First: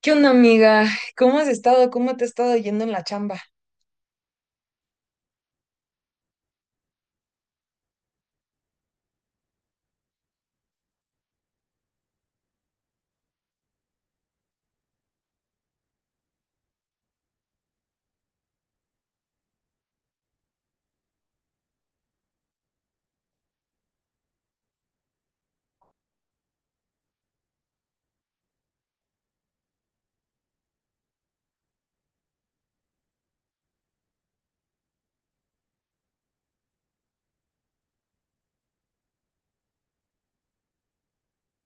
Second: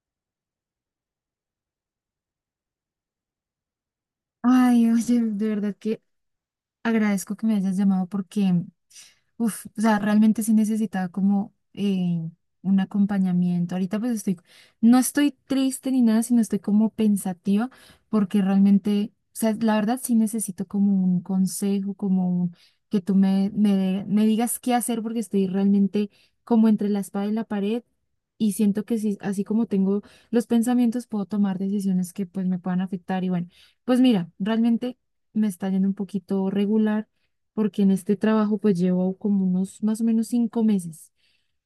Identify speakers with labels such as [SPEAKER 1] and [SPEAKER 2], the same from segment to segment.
[SPEAKER 1] ¿Qué onda, amiga? ¿Cómo has estado? ¿Cómo te ha estado yendo en la chamba?
[SPEAKER 2] Ay, oye, de verdad que agradezco que me hayas llamado porque, o sea, realmente sí necesitaba como un acompañamiento. Ahorita pues estoy, no estoy triste ni nada, sino estoy como pensativa porque realmente, o sea, la verdad sí necesito como un consejo, como que tú me digas qué hacer porque estoy realmente como entre la espada y la pared y siento que sí, así como tengo los pensamientos, puedo tomar decisiones que pues me puedan afectar. Y bueno, pues mira, realmente me está yendo un poquito regular porque en este trabajo pues llevo como unos más o menos 5 meses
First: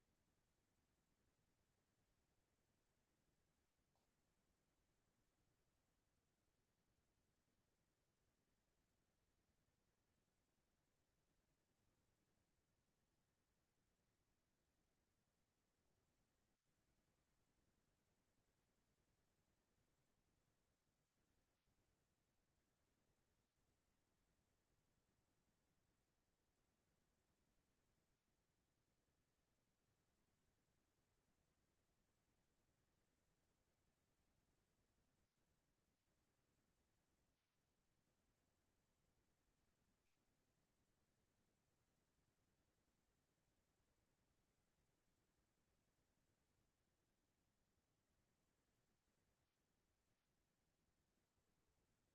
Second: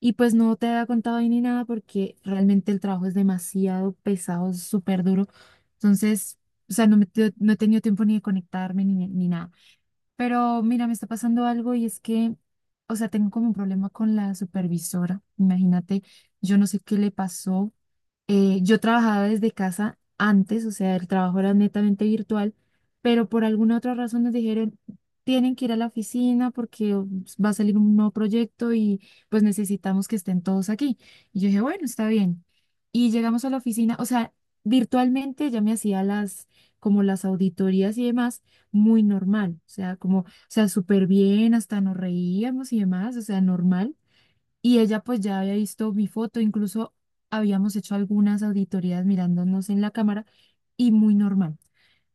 [SPEAKER 2] y pues no te había contado ahí ni nada porque realmente el trabajo es demasiado pesado, es súper duro. Entonces, o sea, no he tenido tiempo ni de conectarme ni nada. Pero mira, me está pasando algo y es que, o sea, tengo como un problema con la supervisora. Imagínate, yo no sé qué le pasó yo trabajaba desde casa antes, o sea, el trabajo era netamente virtual, pero por alguna otra razón nos dijeron, tienen que ir a la oficina porque oh, va a salir un nuevo proyecto y pues necesitamos que estén todos aquí. Y yo dije, bueno, está bien. Y llegamos a la oficina, o sea, virtualmente ya me hacía como las auditorías y demás, muy normal, o sea, o sea, súper bien, hasta nos reíamos y demás, o sea, normal y ella pues ya había visto mi foto, incluso habíamos hecho algunas auditorías mirándonos en la cámara y muy normal.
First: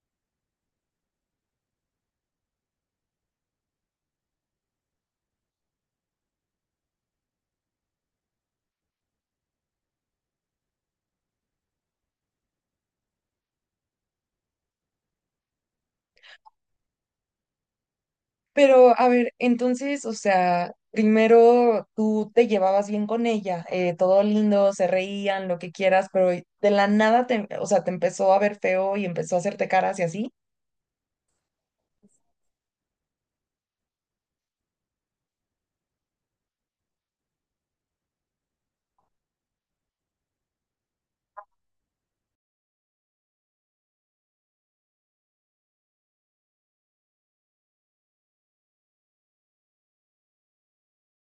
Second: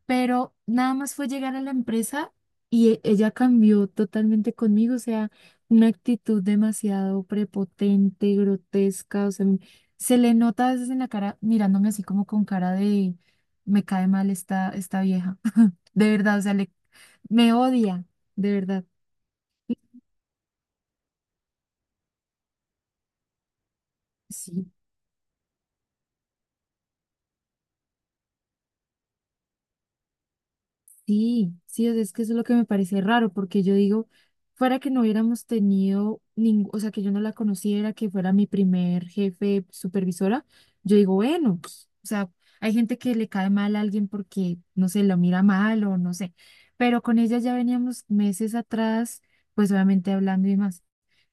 [SPEAKER 2] Pero nada más fue llegar a la empresa y ella cambió totalmente conmigo, o sea, una actitud demasiado prepotente, grotesca, o sea, se le nota a veces en la cara mirándome así como con cara de me cae mal esta vieja, de verdad, o sea, le, me odia, de verdad.
[SPEAKER 1] Pero, a ver, entonces, o sea, primero tú te llevabas bien con ella, todo
[SPEAKER 2] Sí.
[SPEAKER 1] lindo, se reían, lo que quieras, pero de la nada o sea, te empezó a ver feo y empezó a hacerte caras y así.
[SPEAKER 2] Sí, o sea, es que eso es lo que me parece raro, porque yo digo, fuera que no hubiéramos tenido ningún, o sea, que yo no la conociera, que fuera mi primer jefe supervisora, yo digo, bueno, pues, o sea, hay gente que le cae mal a alguien porque, no sé, lo mira mal o no sé, pero con ella ya veníamos meses atrás, pues obviamente hablando y más.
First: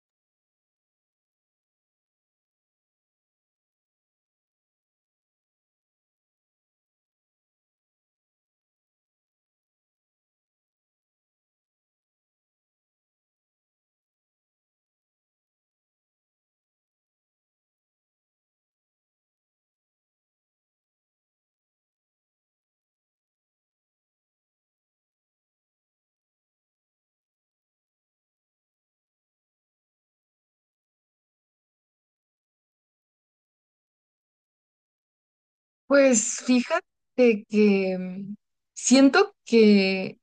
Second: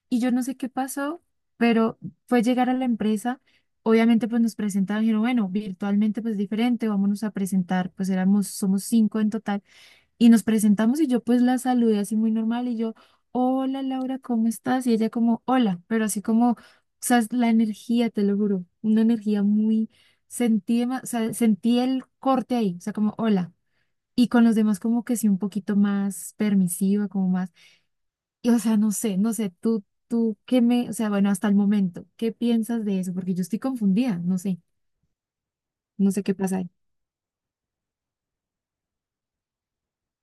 [SPEAKER 2] Y yo no sé qué pasó, pero fue llegar a la empresa, obviamente pues nos presentaron y dijeron, bueno, virtualmente pues diferente, vámonos a presentar, pues somos 5 en total y nos presentamos y yo pues la saludé así muy normal y yo, hola Laura, ¿cómo estás? Y ella como, hola, pero así como, o sea, es la energía, te lo juro, una energía muy, sentí, o sea, sentí el corte ahí, o sea, como, hola. Y con los demás como que sí, un poquito más permisiva, como más, y o sea, no sé, no sé, tú, o sea, bueno, hasta el momento, ¿qué piensas de eso? Porque yo estoy confundida, no sé, no sé qué
[SPEAKER 1] Pues
[SPEAKER 2] pasa ahí.
[SPEAKER 1] fíjate que siento que...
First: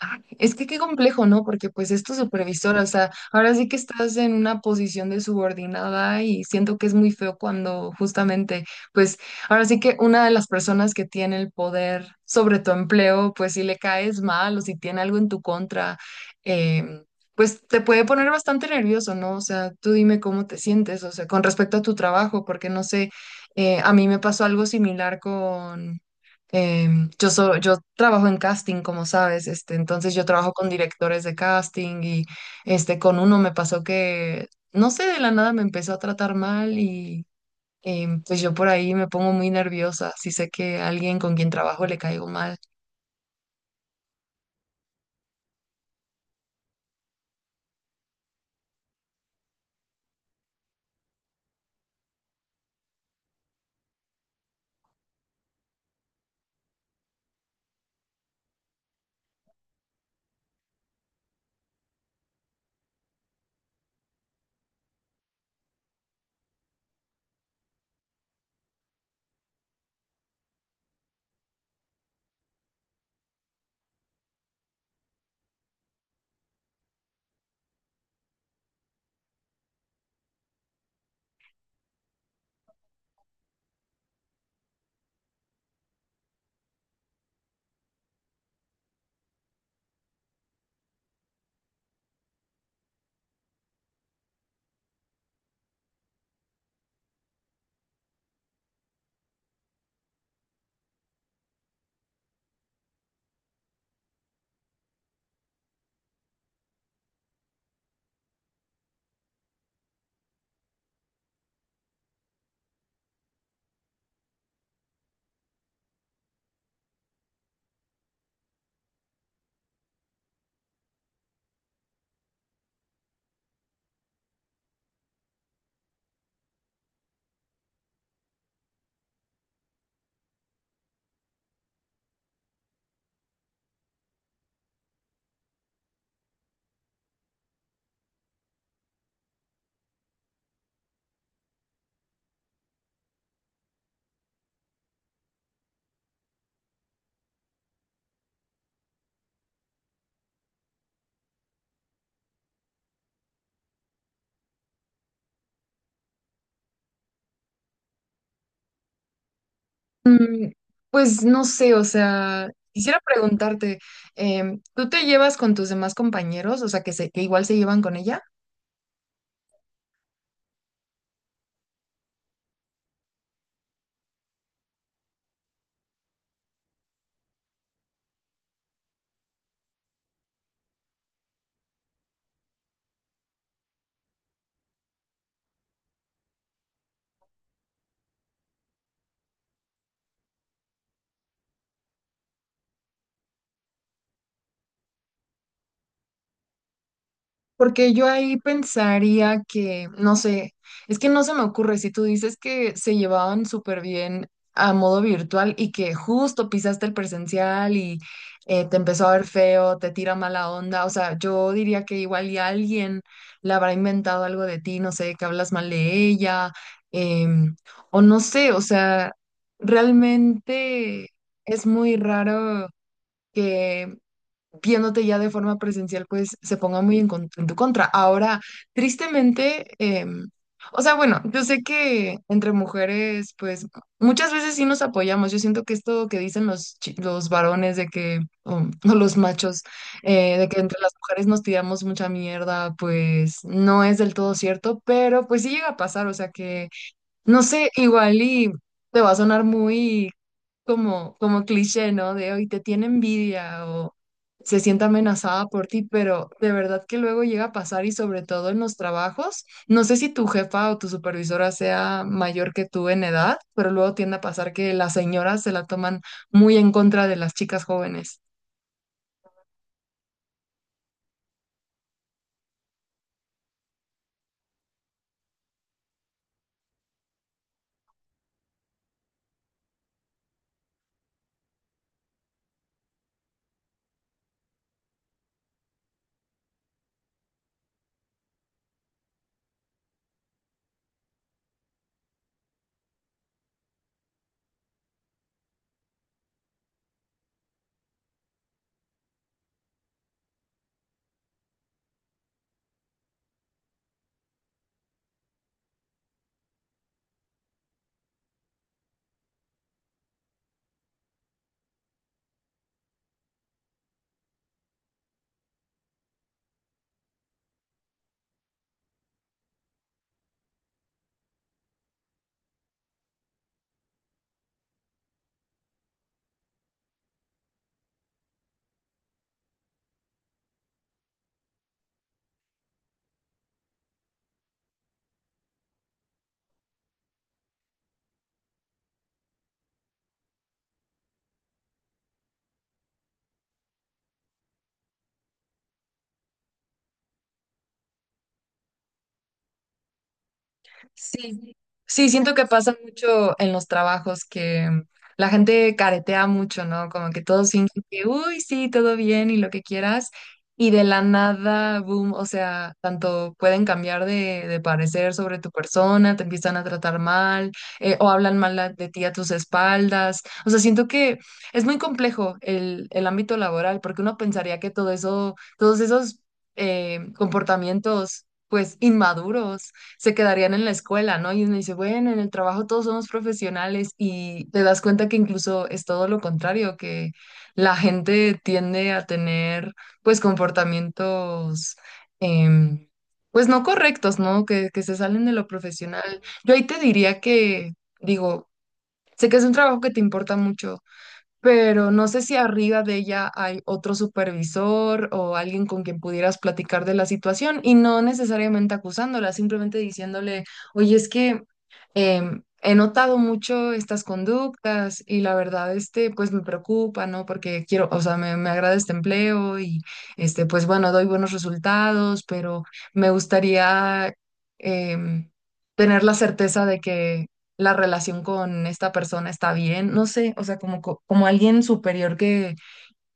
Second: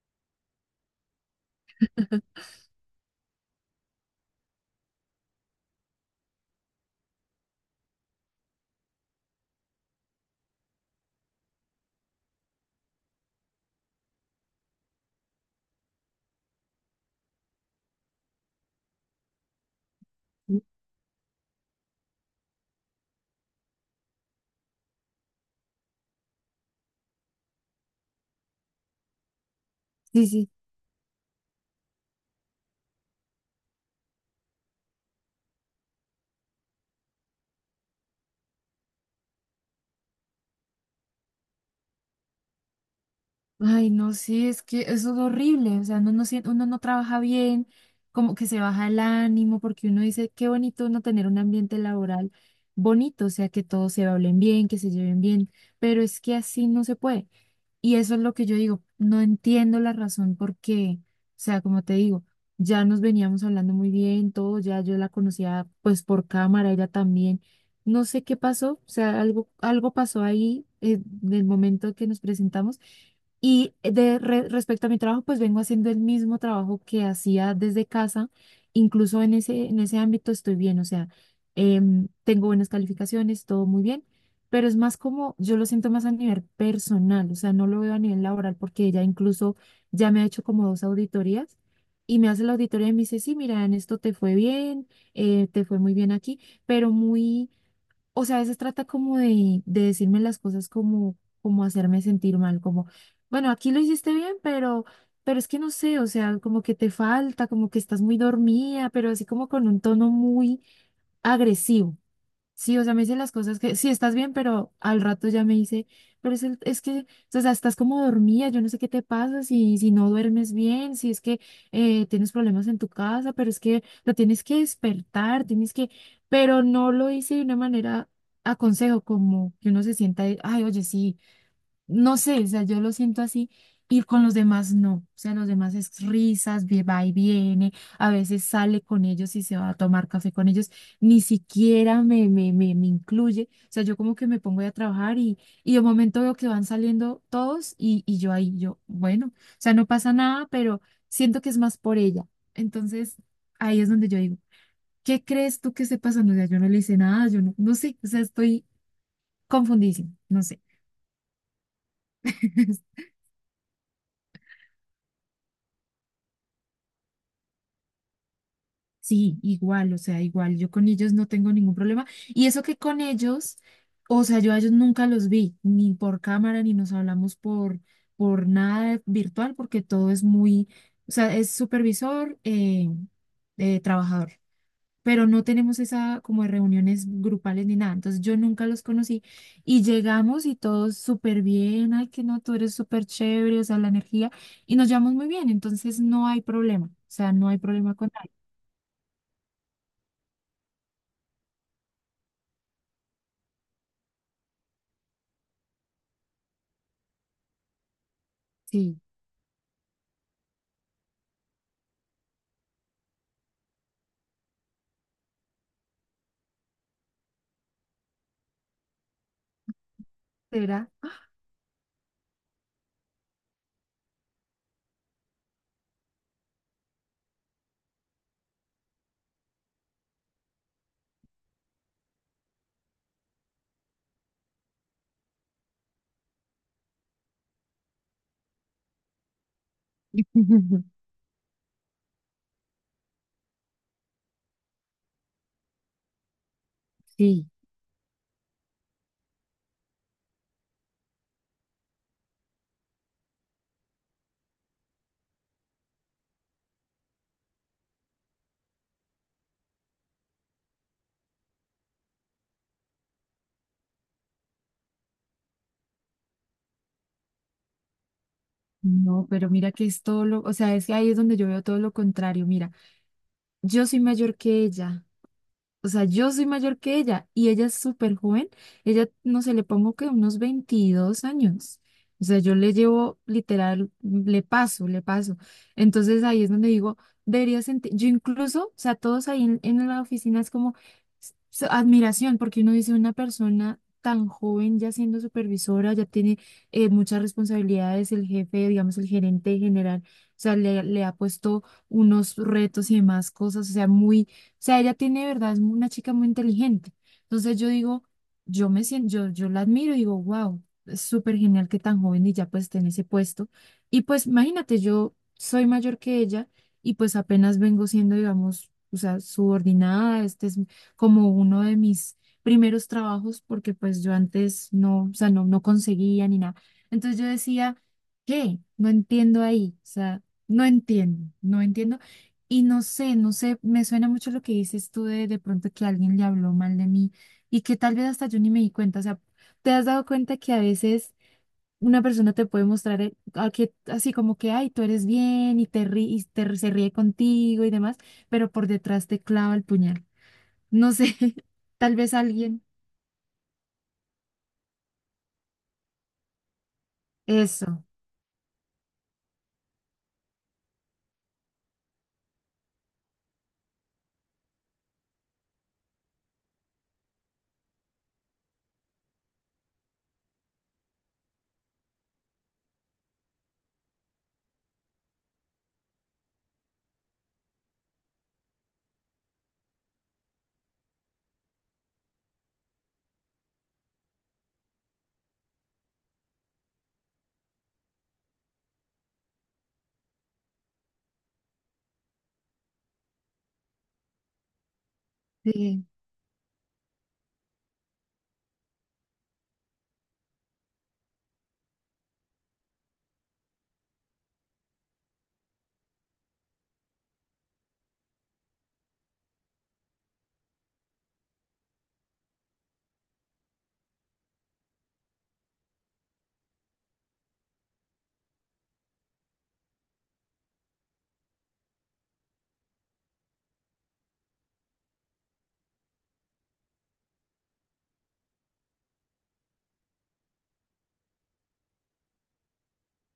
[SPEAKER 1] Ah, es que qué complejo, ¿no? Porque pues es tu supervisora, o sea, ahora sí que estás en una posición de subordinada y siento que es muy feo cuando justamente, pues ahora sí que una de las personas que tiene el poder sobre tu empleo, pues si le caes mal o si tiene algo en tu contra, em, pues te puede poner bastante nervioso, ¿no? O sea, tú dime cómo te sientes, o sea, con respecto a tu trabajo, porque no sé, a mí me pasó algo similar. Em, yo trabajo en casting, como sabes, este, entonces yo
[SPEAKER 2] Sí, sí.
[SPEAKER 1] trabajo con directores de casting y este, con uno me pasó que, no sé, de la nada me empezó a tratar mal y pues yo por ahí me pongo muy nerviosa si sé que a alguien con quien trabajo le caigo mal.
[SPEAKER 2] Ay, no, sí, es que eso es horrible, o sea, uno no trabaja bien, como que se baja el ánimo, porque uno dice, qué bonito uno tener un ambiente laboral bonito, o sea, que todos se hablen bien, que se lleven bien, pero es que así no se puede. Y eso es lo que yo digo, no entiendo la razón por qué, o sea, como te digo, ya nos veníamos hablando muy bien, todo, ya yo la conocía pues por cámara, ella también, no sé qué pasó, o sea, algo pasó ahí del momento que nos presentamos y de respecto a mi trabajo, pues vengo haciendo el mismo trabajo que hacía desde casa, incluso en ese ámbito estoy bien, o sea, tengo buenas calificaciones, todo muy bien, pero es más como, yo lo siento más a nivel personal, o sea, no lo veo a nivel laboral porque ella incluso ya me ha hecho como 2 auditorías y me hace la auditoría y me dice, sí, mira, en esto te fue bien, te fue muy bien aquí, pero muy, o sea, a veces trata como de decirme las cosas como, como hacerme sentir mal, como, bueno, aquí lo hiciste bien, pero... Pero es que no sé, o sea, como que te falta, como que estás muy dormida, pero así como con un tono muy agresivo. Sí, o sea, me dice las cosas que, sí, estás bien, pero al rato ya me dice, es que, o sea, estás como dormida, yo no sé qué te pasa, si no duermes bien, si es que tienes problemas en tu casa, pero es que lo tienes que despertar, tienes que, pero no lo hice de una manera a consejo, como que uno se sienta, y, ay, oye, sí, no sé, o sea, yo lo siento así y con los demás no, o sea, los demás es risas, va y viene, a veces sale con ellos y se va a tomar café con ellos, ni siquiera me incluye, o sea, yo como que me pongo ahí a trabajar y de momento veo que van saliendo todos y yo ahí, yo, bueno, o sea, no pasa nada, pero siento que es más por ella, entonces ahí es donde yo digo, ¿qué crees tú que esté pasando? O sea, yo no le hice nada, yo no, no sé, o sea, estoy confundidísima, no
[SPEAKER 1] Mm,
[SPEAKER 2] sé.
[SPEAKER 1] pues no sé, o sea, quisiera preguntarte, ¿tú te llevas con tus demás compañeros? O sea, que igual se llevan con ella.
[SPEAKER 2] Sí, igual, o sea, igual, yo con ellos no tengo ningún problema. Y eso que con ellos, o sea, yo a ellos nunca los vi, ni por cámara, ni nos hablamos por nada virtual, porque todo es muy, o sea, es supervisor, trabajador, pero no tenemos esa como de reuniones grupales ni nada. Entonces yo nunca los conocí y llegamos y todos súper bien, ay, que no, tú eres súper chévere, o sea, la energía, y nos llevamos muy bien, entonces no hay problema, o sea, no hay
[SPEAKER 1] Porque
[SPEAKER 2] problema
[SPEAKER 1] yo
[SPEAKER 2] con nadie.
[SPEAKER 1] ahí pensaría que, no sé, es que no se me ocurre si tú dices que se llevaban súper bien a modo virtual y que justo pisaste el presencial y te
[SPEAKER 2] Sí.
[SPEAKER 1] empezó a ver feo, te tira mala onda. O sea, yo diría que igual y alguien le habrá inventado algo de ti, no sé, que hablas mal de ella, em, o no sé, o sea,
[SPEAKER 2] ¿Será?
[SPEAKER 1] realmente es muy raro, que viéndote ya de forma presencial, pues se ponga muy en tu contra. Ahora, tristemente, em, o sea, bueno, yo sé que entre mujeres, pues muchas veces sí nos apoyamos. Yo siento que esto que dicen los varones de que, o los machos, de que entre las mujeres nos tiramos mucha mierda, pues no es del todo cierto, pero pues sí llega a pasar, o sea que, no
[SPEAKER 2] Sí,
[SPEAKER 1] sé, igual y te va a sonar muy como cliché, ¿no? De hoy te tiene envidia o se siente amenazada por ti, pero de verdad que luego llega a pasar y sobre todo en los trabajos. No sé si tu jefa o tu supervisora sea mayor que tú en edad, pero luego tiende a pasar que las señoras se la toman muy en contra de las chicas jóvenes.
[SPEAKER 2] no, pero mira que es todo lo, o sea, es que ahí es donde yo veo todo lo contrario. Mira, yo soy mayor que ella. O sea, yo soy mayor que ella y ella es súper joven. Ella, no sé, le pongo que unos 22 años. O sea, yo le llevo literal, le paso, le paso. Entonces ahí es donde digo, debería sentir, yo incluso, o sea, todos ahí en la oficina es como admiración, porque uno dice una persona tan joven ya siendo supervisora, ya tiene muchas responsabilidades, el jefe, digamos, el gerente general, o sea, le ha puesto unos retos y demás cosas, o sea, muy sea, ella tiene, de verdad, es una chica muy inteligente. Entonces yo digo, yo me siento, yo la admiro y digo, wow, es súper genial que tan joven y ya pues esté en ese puesto. Y pues imagínate, yo soy mayor que ella y pues apenas vengo siendo, digamos, o sea, subordinada, este es como uno de mis primeros trabajos porque pues yo antes no, o sea, no conseguía ni nada. Entonces yo decía, ¿qué? No entiendo ahí, o sea, no entiendo, no entiendo y no sé, no sé, me suena mucho lo que dices tú de pronto que alguien le habló mal de mí y que tal vez hasta yo ni me di cuenta. O sea, ¿te has dado cuenta que a veces una persona te puede mostrar a que, así como que, ay, tú eres bien y te rí- y te- se ríe contigo y demás, pero por detrás te clava el puñal? No sé,
[SPEAKER 1] Sí,
[SPEAKER 2] tal
[SPEAKER 1] sí,
[SPEAKER 2] vez
[SPEAKER 1] siento que
[SPEAKER 2] alguien.
[SPEAKER 1] pasa mucho en los trabajos que la gente caretea mucho, ¿no? Como que todos fingen
[SPEAKER 2] Eso.
[SPEAKER 1] que, uy, sí, todo bien y lo que quieras, y de la nada, boom, o sea, tanto pueden cambiar de parecer sobre tu persona, te empiezan a tratar mal, o hablan mal a- de ti a tus espaldas. O sea, siento que es muy complejo el ámbito laboral, porque uno pensaría que todo eso, todos esos comportamientos, pues, inmaduros, se quedarían en la escuela, ¿no? Y uno dice, bueno, en el trabajo todos somos profesionales y te das cuenta que incluso es todo lo contrario, que la gente tiende a tener pues comportamientos em, pues no correctos, ¿no? Que se salen de lo
[SPEAKER 2] Sí.
[SPEAKER 1] profesional. Yo ahí te diría que, digo, sé que es un trabajo que te importa mucho, pero no sé si arriba de ella hay otro supervisor o alguien con quien pudieras platicar de la situación y no necesariamente acusándola, simplemente diciéndole, oye, es que he notado mucho estas conductas y la verdad, este, pues me preocupa, ¿no? Porque quiero, o sea, me agrada este empleo y, este, pues bueno, doy buenos resultados, pero me gustaría em, tener la certeza de que la relación con esta persona está bien, no sé, o sea, como alguien superior que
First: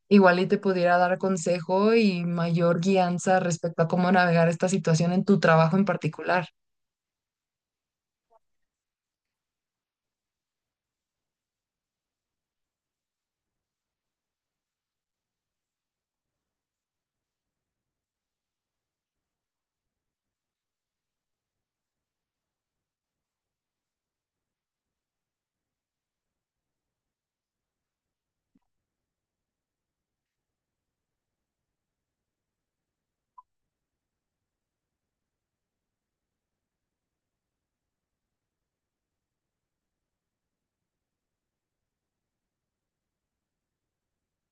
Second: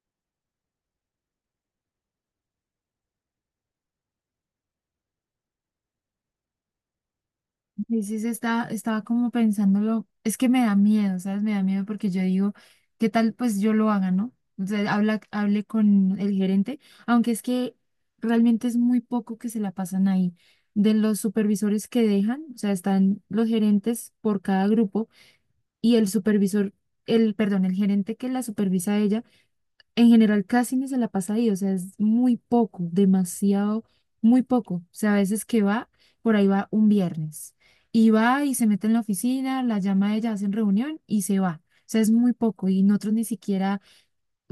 [SPEAKER 1] igual y te pudiera dar consejo y mayor guianza respecto a cómo navegar esta situación en tu trabajo en particular.
[SPEAKER 2] Dices, estaba como pensándolo, es que me da miedo, ¿sabes? Me da miedo porque yo digo, ¿qué tal pues yo lo haga, ¿no? O sea, hable con el gerente, aunque es que realmente es muy poco que se la pasan ahí. De los supervisores que dejan, o sea, están los gerentes por cada grupo y el supervisor, el, perdón, el gerente que la supervisa a ella en general casi ni se la pasa ahí, o sea, es muy poco, demasiado, muy poco. O sea, a veces que va, por ahí va un viernes y va y se mete en la oficina, la llama a ella, hacen reunión y se va. O sea, es muy poco y nosotros ni siquiera,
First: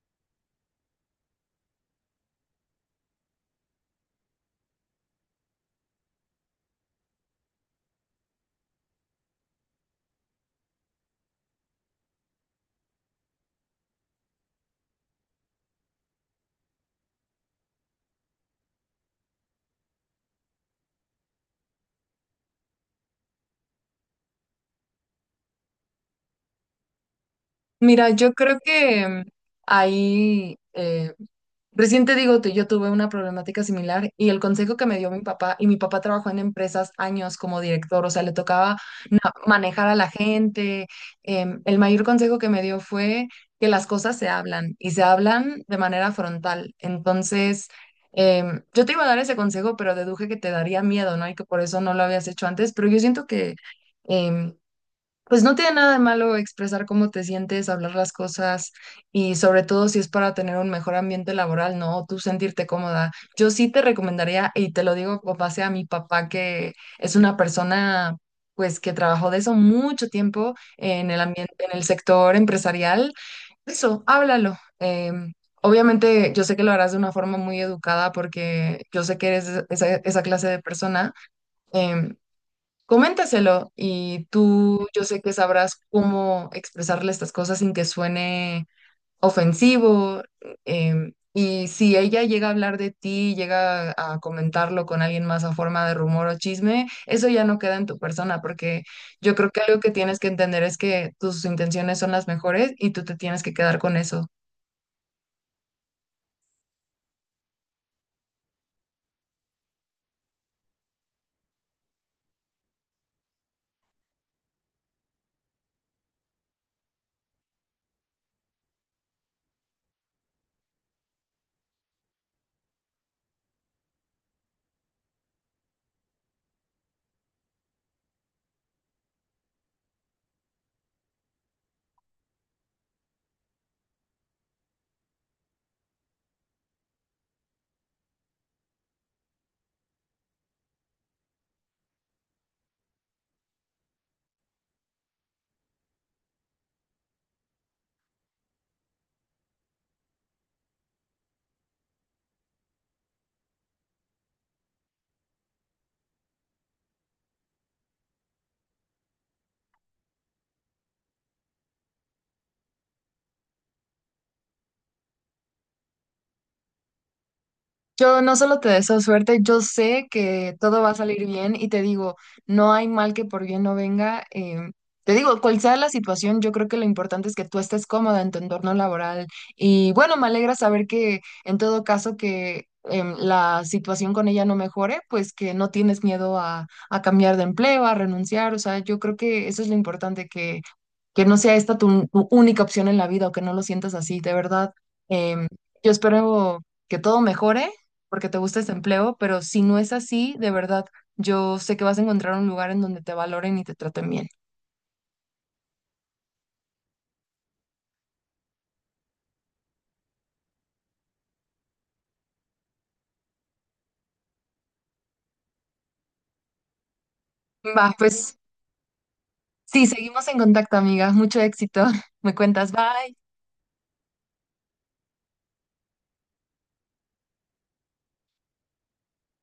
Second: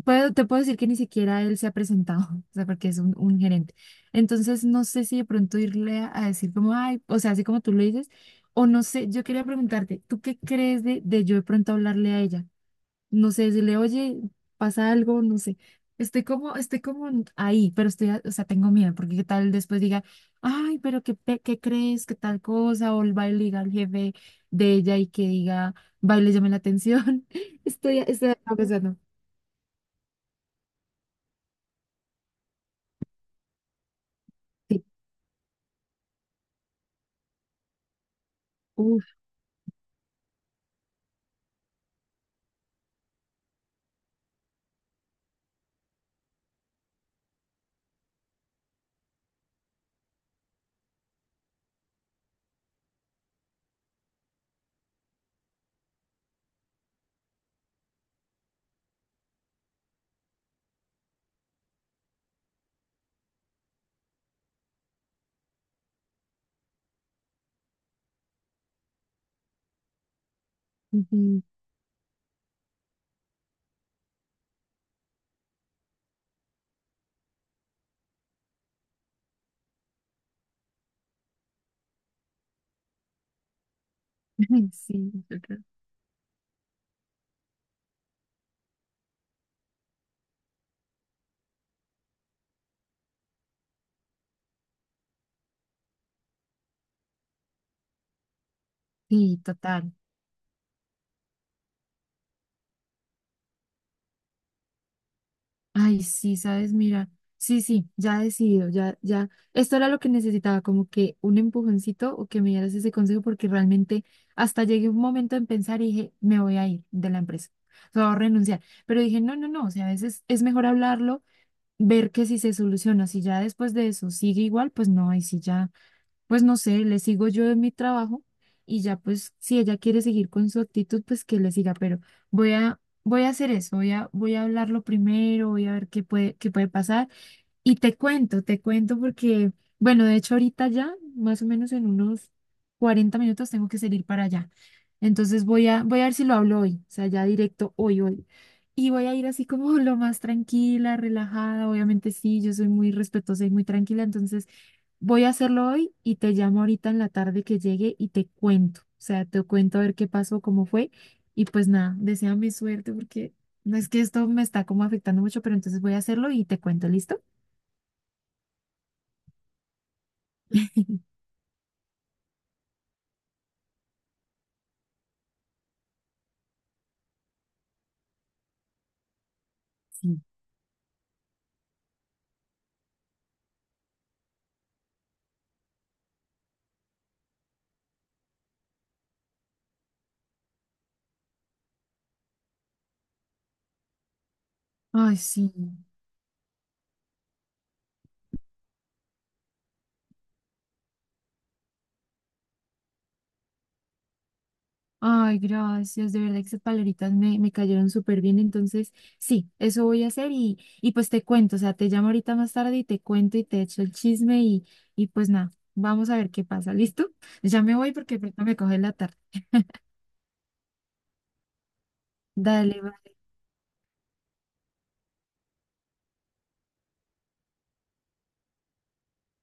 [SPEAKER 2] puedo, te puedo decir que ni siquiera él se ha presentado, o sea, porque es un gerente. Entonces, no sé si de pronto irle a decir como, ay, o sea, así como tú lo dices, o no sé, yo quería preguntarte, ¿tú qué crees de yo de pronto hablarle a ella? No sé, decirle, oye, pasa algo, no sé. Estoy como ahí, pero estoy, o sea, tengo miedo, porque qué tal después diga, ay, qué crees, qué tal cosa, o el baile diga al jefe de ella y que diga, baile, llame la atención. Estoy,
[SPEAKER 1] Mira,
[SPEAKER 2] estoy
[SPEAKER 1] yo
[SPEAKER 2] acá
[SPEAKER 1] creo
[SPEAKER 2] pensando,
[SPEAKER 1] que ahí, recién te digo, yo tuve una problemática similar y el consejo
[SPEAKER 2] sí,
[SPEAKER 1] que me dio mi papá, y mi papá trabajó en empresas años como director, o sea, le tocaba
[SPEAKER 2] uff,
[SPEAKER 1] manejar a la gente. Em, el mayor consejo que me dio fue que las cosas se hablan y se hablan de manera frontal. Entonces, yo te iba a dar ese consejo, pero deduje que te daría miedo, ¿no? Y que por eso no lo habías hecho antes, pero yo siento que... em, pues no tiene nada de malo expresar cómo te sientes, hablar las cosas y sobre todo si es para tener un mejor ambiente laboral, ¿no? Tú sentirte cómoda. Yo sí te recomendaría, y te lo digo con base a mi papá, que es una persona pues que trabajó de eso mucho tiempo en el ambiente, en el sector empresarial. Eso, háblalo. Obviamente yo sé que lo harás de una forma muy educada porque yo sé que eres esa clase de persona. em, Coméntaselo y tú yo
[SPEAKER 2] sí,
[SPEAKER 1] sé que
[SPEAKER 2] yo creo.
[SPEAKER 1] sabrás cómo expresarle estas cosas sin que suene ofensivo. Y si ella llega a hablar de ti, llega a comentarlo con alguien más a forma de rumor o chisme, eso ya no queda en tu persona, porque yo
[SPEAKER 2] Sí,
[SPEAKER 1] creo que algo que
[SPEAKER 2] total.
[SPEAKER 1] tienes que entender es que tus intenciones son las mejores y tú te tienes que quedar con eso.
[SPEAKER 2] Ay, sí, sabes, mira, sí, sí, ya he decidido, ya, ya, esto era lo que necesitaba, como que un empujoncito o que me dieras ese consejo, porque realmente hasta llegué un momento en pensar y dije, me voy a ir de la empresa, o sea, voy a renunciar, pero dije, no, no, no, o sea, a veces es mejor hablarlo, ver que si se soluciona, si ya después de eso sigue igual, pues no, y si ya, pues no sé, le sigo yo en mi trabajo y ya pues si ella quiere seguir con su actitud, pues que le siga, pero voy a hacer eso, voy a hablarlo primero, voy a ver qué puede pasar. Y te cuento porque, bueno, de hecho ahorita ya, más o menos en unos 40 minutos tengo que salir para allá. Entonces voy a ver si lo hablo hoy, o sea, ya directo hoy, hoy. Y voy a ir así como lo más tranquila, relajada. Obviamente sí, yo soy muy respetuosa y muy tranquila, entonces voy a hacerlo hoy y te llamo ahorita en la tarde que llegue y te cuento. O sea, te cuento a ver qué pasó, cómo fue. Y pues nada, deséame suerte porque no es que esto me está como afectando mucho, pero entonces voy a hacerlo y te cuento, ¿listo?
[SPEAKER 1] Yo no solo te deseo suerte, yo sé que todo va a salir bien y te digo, no hay mal que por bien no venga. Te digo, cual sea la situación, yo creo que lo importante es que tú estés cómoda en tu entorno laboral. Y bueno,
[SPEAKER 2] Sí.
[SPEAKER 1] me alegra saber que en todo caso que la situación con ella no mejore, pues que no tienes miedo a cambiar de empleo, a renunciar. O sea, yo creo que eso es lo importante, que no sea esta tu única opción en la vida o que no lo sientas así, de verdad.
[SPEAKER 2] Ay,
[SPEAKER 1] em,
[SPEAKER 2] sí.
[SPEAKER 1] yo espero que todo mejore porque te gusta este empleo, pero si no es así, de verdad, yo sé que vas a encontrar un lugar en donde te valoren y te traten bien.
[SPEAKER 2] Ay, gracias. De verdad que esas palabritas me cayeron súper bien. Entonces, sí, eso voy a hacer y pues te cuento. O sea, te llamo ahorita más tarde y te cuento y te echo el chisme y pues nada, vamos a ver qué pasa. ¿Listo? Ya me
[SPEAKER 1] Va,
[SPEAKER 2] voy porque
[SPEAKER 1] pues
[SPEAKER 2] pronto me coge la tarde.
[SPEAKER 1] sí, seguimos en contacto, amiga. Mucho éxito. Me cuentas,
[SPEAKER 2] Dale,
[SPEAKER 1] bye.